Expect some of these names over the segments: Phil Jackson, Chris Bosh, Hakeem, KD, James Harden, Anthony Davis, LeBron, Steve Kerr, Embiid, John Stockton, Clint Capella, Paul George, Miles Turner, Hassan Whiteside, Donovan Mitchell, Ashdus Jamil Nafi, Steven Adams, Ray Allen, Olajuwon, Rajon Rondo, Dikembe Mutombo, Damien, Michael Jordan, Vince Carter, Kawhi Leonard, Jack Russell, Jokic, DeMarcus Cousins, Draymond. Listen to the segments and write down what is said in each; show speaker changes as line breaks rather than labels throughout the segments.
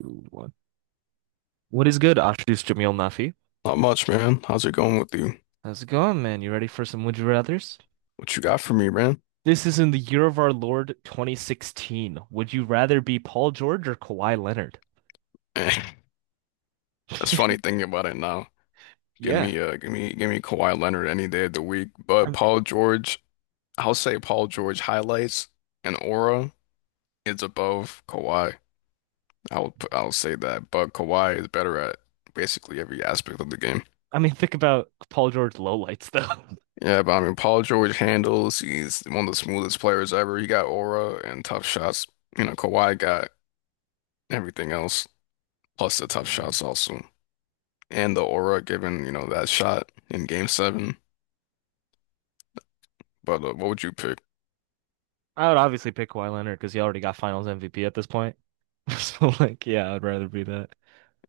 Two, one. What is good? Ashdus Jamil Nafi.
Not much, man. How's it going with you?
How's it going, man? You ready for some Would You Rathers?
What you got for me, man?
This is in the year of our Lord 2016. Would you rather be Paul George or Kawhi Leonard?
That's funny thinking about it now. Give
Yeah.
me give me give me Kawhi Leonard any day of the week.
I
But Paul George, I'll say Paul George highlights and aura is above Kawhi. I will put I'll say that. But Kawhi is better at basically every aspect of the game.
I mean, think about Paul George lowlights, though.
Yeah, but I mean Paul George handles, he's one of the smoothest players ever. He got aura and tough shots. You know, Kawhi got everything else, plus the tough
Mm.
shots also. And the aura given, that shot in game seven. But what would you pick?
I would obviously pick Kawhi Leonard because he already got Finals MVP at this point. So, like, yeah, I'd rather be that.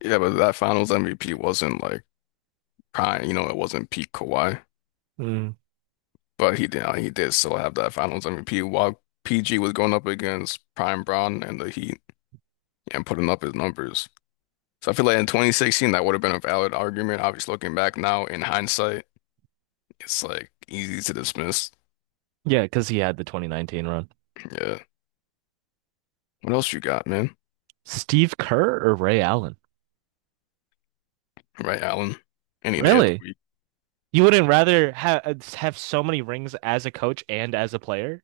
Yeah, but that finals MVP wasn't like prime, it wasn't peak Kawhi,
Mm.
but he did still have that finals MVP while PG was going up against prime Bron and the Heat and putting up his numbers. So I feel like in 2016 that would have been a valid argument. Obviously, looking back now in hindsight, it's like easy to dismiss.
Yeah, because he had the 2019 run.
Yeah. What else you got, man?
Steve Kerr or Ray Allen?
Right, Allen? Any day of the
Really?
week.
You wouldn't rather have so many rings as a coach and as a player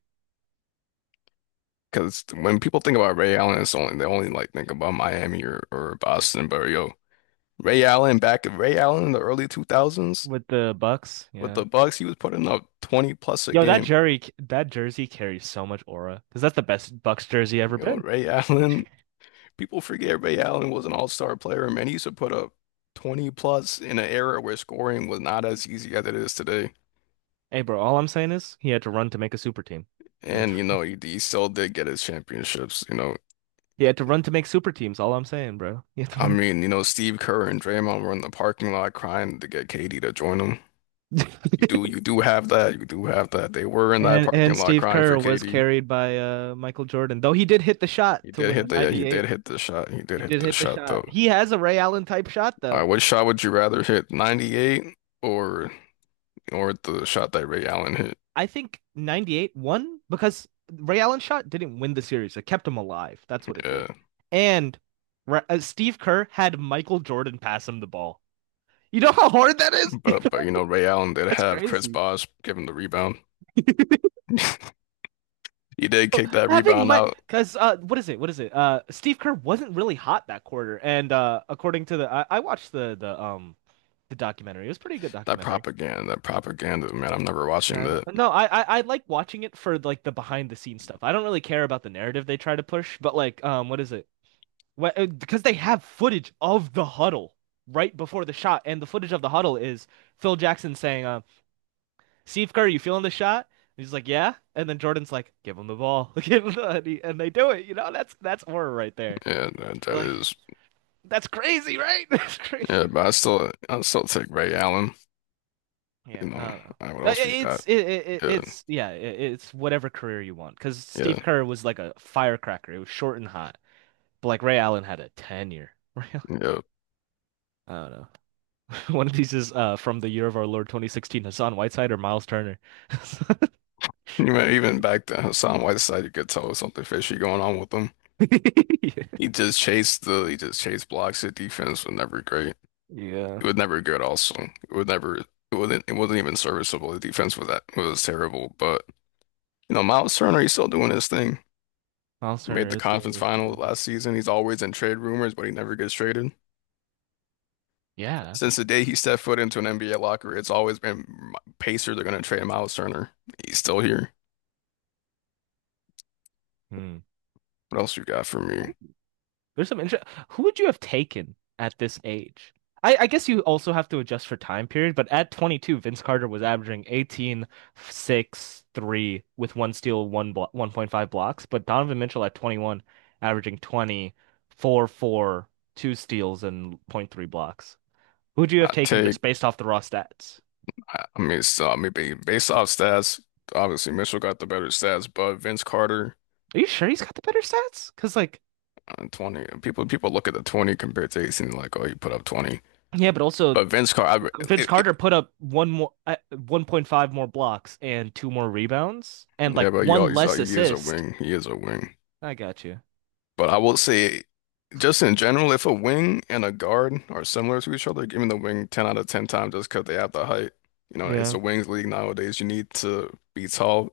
Because when people think about Ray Allen, it's only they only like think about Miami, or Boston. But yo, Ray Allen in the early 2000s
with the Bucks?
with
Yeah.
the Bucks, he was putting up 20 plus a
Yo, that
game.
jersey that jersey carries so much aura because that's the best Bucks jersey ever
Yo,
been.
Ray Allen, people forget Ray Allen was an all-star player, man. He used to put up 20 plus in an era where scoring was not as easy as it is today.
Hey, bro, all I'm saying is he had to run to make a super team. He had
And
to,
he still did get his championships.
he had to run to make super teams. All I'm saying, bro, he had to
I
run.
mean, Steve Kerr and Draymond were in the parking lot crying to get KD to join them. You do you do have that. You do have that. They were in that
And
parking lot
Steve
crying
Kerr
for
was
Katie.
carried by Michael Jordan, though he did hit the shot
He
to
did
win the
hit the yeah, he did
98.
hit the shot. He did
He
hit
did
the
hit the
shot
shot.
though.
He has a Ray Allen type shot
All right,
though.
what shot would you rather hit? 98 or the shot that Ray Allen hit?
I think 98 won because Ray Allen shot didn't win the series. It kept him alive. That's what it did.
Yeah.
And Steve Kerr had Michael Jordan pass him the ball. You know how hard that is?
But Ray Allen did
That's
have Chris
crazy.
Bosh give him the rebound. He did kick that
Having
rebound
my
out.
because what is it? What is it? Steve Kerr wasn't really hot that quarter, and according to I watched the documentary. It was a pretty good documentary.
That propaganda, man, I'm never
Yeah,
watching
I know.
that.
No, I like watching it for like the behind the scenes stuff. I don't really care about the narrative they try to push, but like what is it? Because they have footage of the huddle right before the shot, and the footage of the huddle is Phil Jackson saying, "Steve Kerr, you feeling the shot?" And he's like, "Yeah," and then Jordan's like, "Give him the ball," Give him the- and, he- and they do it. You know, that's horror right there.
Yeah, that
Like
is.
that's crazy, right? That's
Yeah,
crazy.
but
Like,
I still take Ray Allen,
yeah,
you know.
I don't know.
All right, what else we got?
It's it, it
Yeah,
it's yeah it, it's whatever career you want because
yeah,
Steve Kerr was like a firecracker. It was short and hot, but like Ray Allen had a tenure. Ray
yeah.
I don't know. One of these is from the year of our Lord 2016, Hassan Whiteside or Miles Turner.
Even back then, Hassan Whiteside, you could tell there was something fishy going on with him. He just chased blocks. His defense was never great.
Yeah.
It was never good. Also, it was never, it it wasn't even serviceable. The defense was That was terrible. But Miles Turner, he's still doing his thing.
Miles
He made
Turner
the
is doing
conference
his
final
thing.
last season. He's always in trade rumors, but he never gets traded.
Yeah, that's it.
Since the day he stepped foot into an NBA locker, it's always been Pacers are going to trade Miles Turner. He's still here.
Hmm.
What else you got for
Ooh.
me?
There's some interest. Who would you have taken at this age? I guess you also have to adjust for time period, but at 22, Vince Carter was averaging 18, 6, 3 with one steal, one blo 1.5 blocks. But Donovan Mitchell at 21, averaging 20, 4, 4, 2 steals, and 0.3 blocks. Who'd you have
I
taken
take.
just based off the raw stats?
I mean, based off stats, obviously Mitchell got the better stats, but Vince Carter
Are you sure he's got the better stats? Because like,
on 20, people look at the 20 compared to 18, like, oh, he put up 20.
yeah, but also
But Vince Carter,
Vince Carter put up 1.5 more blocks and two more rebounds and like
yeah, but
one less
he is a
assist.
wing. He is a wing.
I got you.
But I will say, just in general, if a wing and a guard are similar to each other, giving the wing 10 out of 10 times just because they have the height. It's
Yeah.
a wings league nowadays. You need to be tall.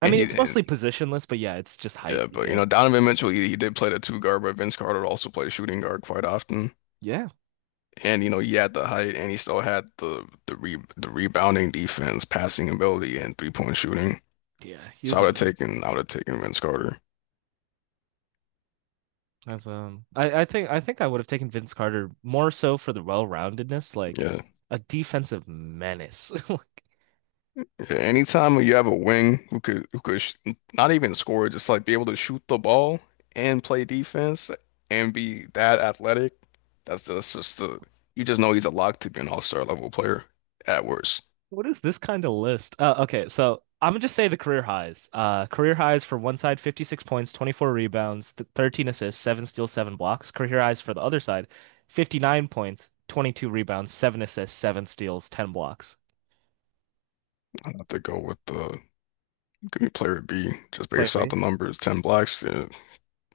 I
And
mean,
he,
it's
and
mostly positionless, but yeah, it's just height
Yeah,
you
but
get.
Donovan Mitchell, he did play the two guard, but Vince Carter also played shooting guard quite often.
Yeah.
And he had the height, and he still had the rebounding defense, passing ability, and 3-point shooting.
Yeah, he
So
was a menace.
I would have taken Vince Carter.
As I think I would have taken Vince Carter more so for the well-roundedness, like
Yeah.
a defensive menace. Like,
Anytime you have a wing who could sh not even score, just like be able to shoot the ball and play defense and be that athletic, that's just the you just know he's a lock to be an all-star level player at worst.
what is this kind of list? Okay, so I'm gonna just say the career highs. Career highs for one side, 56 points, 24 rebounds, th 13 assists, seven steals, seven blocks. Career highs for the other side, 59 points, 22 rebounds, seven assists, seven steals, 10 blocks.
I have to go with the Give me player B, just
Player
based off
B?
the numbers, 10 blocks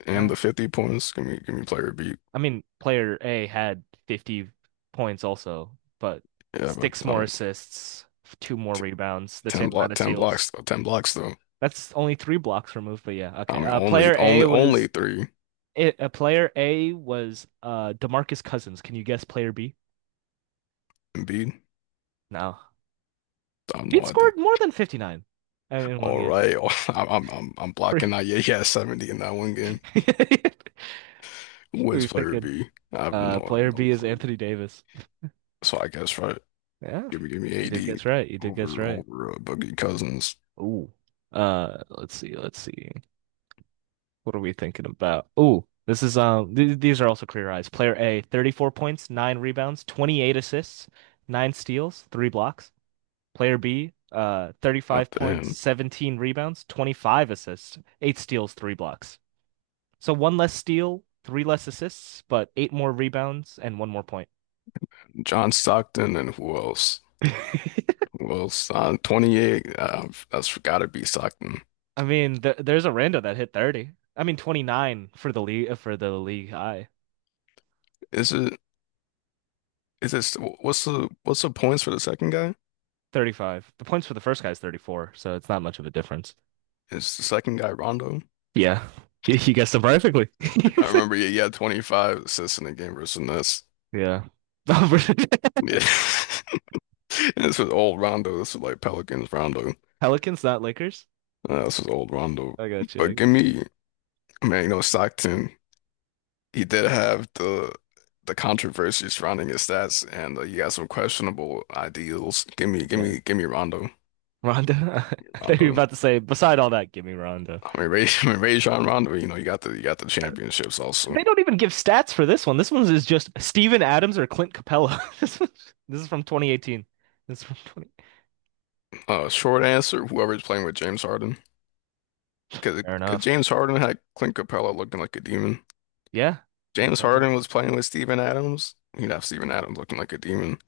and
Uh,
the 50 points. Give me player B.
I mean, player A had 50 points also, but
Yeah, but
six
I
more
mean,
assists, two more
t
rebounds, the
10
same amount
block,
of
10
steals.
blocks, though, 10 blocks though.
That's only three blocks removed, but yeah,
I
okay.
mean,
Uh,
only,
player A
only, only
was
three.
It, uh, player A was DeMarcus Cousins. Can you guess player B?
Embiid.
No.
I have
He'd
no idea.
scored more than 59 in one
All
game.
right, I'm blocking out. Yeah, yeah, 70 in that one game. Who
What are
is
you
player
thinking.
B?
Uh,
I have
player
no
B is
clue.
Anthony Davis.
So I guess right,
Yeah,
give me
you did
AD
guess right. You did guess
over,
right.
over uh, Boogie Cousins
Ooh. Let's see. Let's see. What are we thinking about? Ooh, this is. Th these are also clear eyes. Player A, 34 points, nine rebounds, 28 assists, nine steals, three blocks. Player B,
at
35
the
points,
end.
17 rebounds, 25 assists, eight steals, three blocks. So one less steal, three less assists, but eight more rebounds and one more point.
John Stockton and who else?
I
Well, Son 28, that's gotta be Stockton.
mean, th there's a rando that hit 30. I mean, 29 for the league high.
Is it? Is it? What's the points for the second guy?
35. The points for the first guy is 34, so it's not much of a difference.
Is the second guy Rondo?
Yeah. You guessed it perfectly.
I remember. Yeah, he had 25 assists in the game versus the Nets.
Yeah.
Yeah, and this was old Rondo. This was like Pelicans Rondo.
Pelicans, not Lakers.
This was old Rondo.
I got you. I
But give
got you.
me, man, you know Stockton. He did have the controversy surrounding his stats, and he had some questionable ideals. Give me, give
Yeah.
me, give me Rondo.
Rhonda? I thought you were
Rondo.
about to say, beside all that, give me Rhonda.
I mean, I mean, Rajon Rondo, you got the championships also.
They don't even give stats for this one. This one is just Steven Adams or Clint Capella. This is from 2018. This is from 20.
Short answer, whoever's playing with James Harden, because
Fair enough.
James Harden had Clint Capella looking like a demon.
Yeah, you
James
right it.
Harden was playing with Steven Adams, you'd have Steven Adams looking like a demon.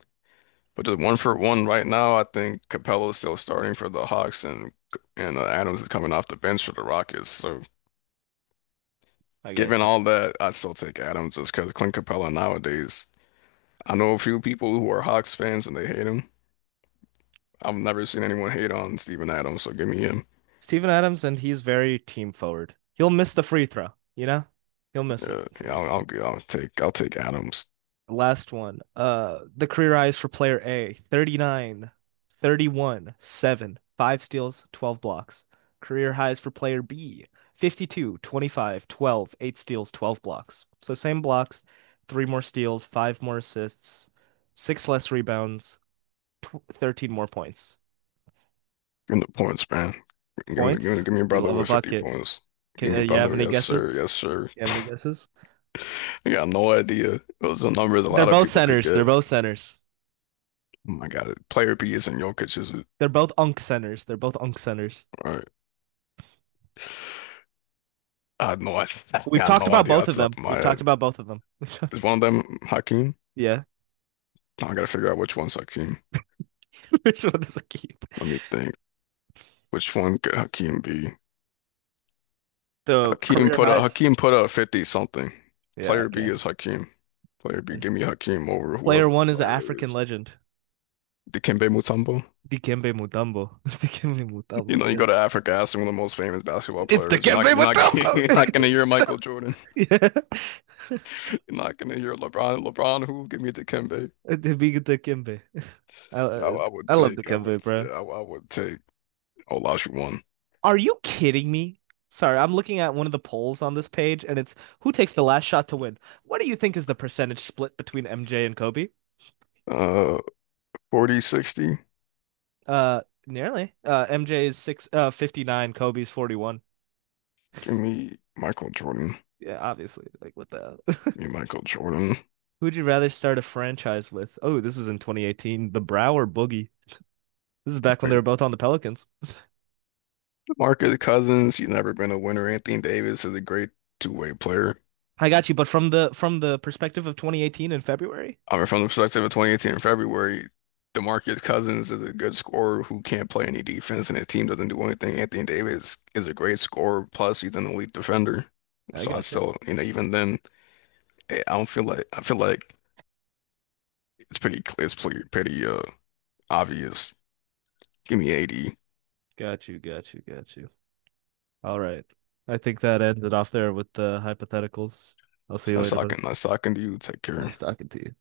But just one for one right now, I think Capella is still starting for the Hawks, and Adams is coming off the bench for the Rockets. So
I got
given
you.
all that, I still take Adams just because Clint Capella nowadays. I know a few people who are Hawks fans and they hate him. I've never seen anyone hate on Steven Adams, so give me him.
Steven Adams, and he's very team forward. He'll miss the free throw, you know? He'll miss it
Yeah,
for
yeah,
your team.
I'll take Adams.
Last one. The career highs for player A, 39, 31, 7, 5 steals, 12 blocks. Career highs for player B, 52, 25, 12, 8 steals, 12 blocks. So same blocks, 3 more steals, 5 more assists, 6 less rebounds, tw 13 more points.
Give him the points, man.
Points?
Give me a
You
brother
love a
with 50
bucket.
points.
Can,
Give
uh,
me
you have
brother,
any
yes
guesses?
sir, yes sir.
You have any guesses?
I got no idea. Those are numbers a
They're
lot of
both
people could
centers. They're
get.
both centers.
Oh my God, player B isn't Jokic, is it?
They're both unk centers. They're both unk centers.
All right. I had no idea. I
We've
got
talked
no
about
idea
both
off
of
the
them.
top of my
We've talked
head.
about both of them.
Is one of them Hakeem?
Yeah.
I gotta figure out which one's Hakeem.
Which one does it keep?
Let me think. Which one could Hakeem be?
The career highs.
Hakeem put up 50 something.
Yeah,
Player B
okay.
is Hakeem. Player B,
And
give me Hakeem over
player
whoever
one is an
player A
African
is.
legend.
Dikembe Mutombo.
Dikembe Mutombo. Dikembe Mutombo.
You go
Yes.
to Africa, ask one of the most famous basketball
It's
players.
Dikembe
You're not
Mutombo.
You're not gonna hear
So,
Michael Jordan.
yeah.
You're not gonna hear LeBron. LeBron who? Give me Dikembe.
The big Dikembe. I, uh,
I would
I love
take I would
Dikembe,
yeah,
bro.
I would take Olajuwon.
Are you kidding me? Sorry, I'm looking at one of the polls on this page and it's who takes the last shot to win. What do you think is the percentage split between MJ and Kobe?
Uh 40-60.
Nearly. MJ's six 59, Kobe's 41.
Give me Michael Jordan.
Yeah, obviously. Like what the hell?
Give me Michael Jordan.
Who would you rather start a franchise with? Oh, this is in 2018. The Brow or Boogie? This is back when
I
they were both on the Pelicans.
Marcus Cousins, he's never been a winner. Anthony Davis is a great two-way player.
I got you, but from the perspective of 2018 in February,
I mean, from the perspective of 2018 in February, DeMarcus Cousins is a good scorer who can't play any defense, and his team doesn't do anything. Anthony Davis is a great scorer, plus he's an elite defender.
I
So I
got you.
still, even then, I don't feel like I feel like it's pretty clear, it's pretty, pretty obvious. Give me AD. It's
Got you, got you, got you. All right. I think that ended off there with the hypotheticals. I'll see you later, buddy.
nice talking to you. Take care.
Nice talking to you.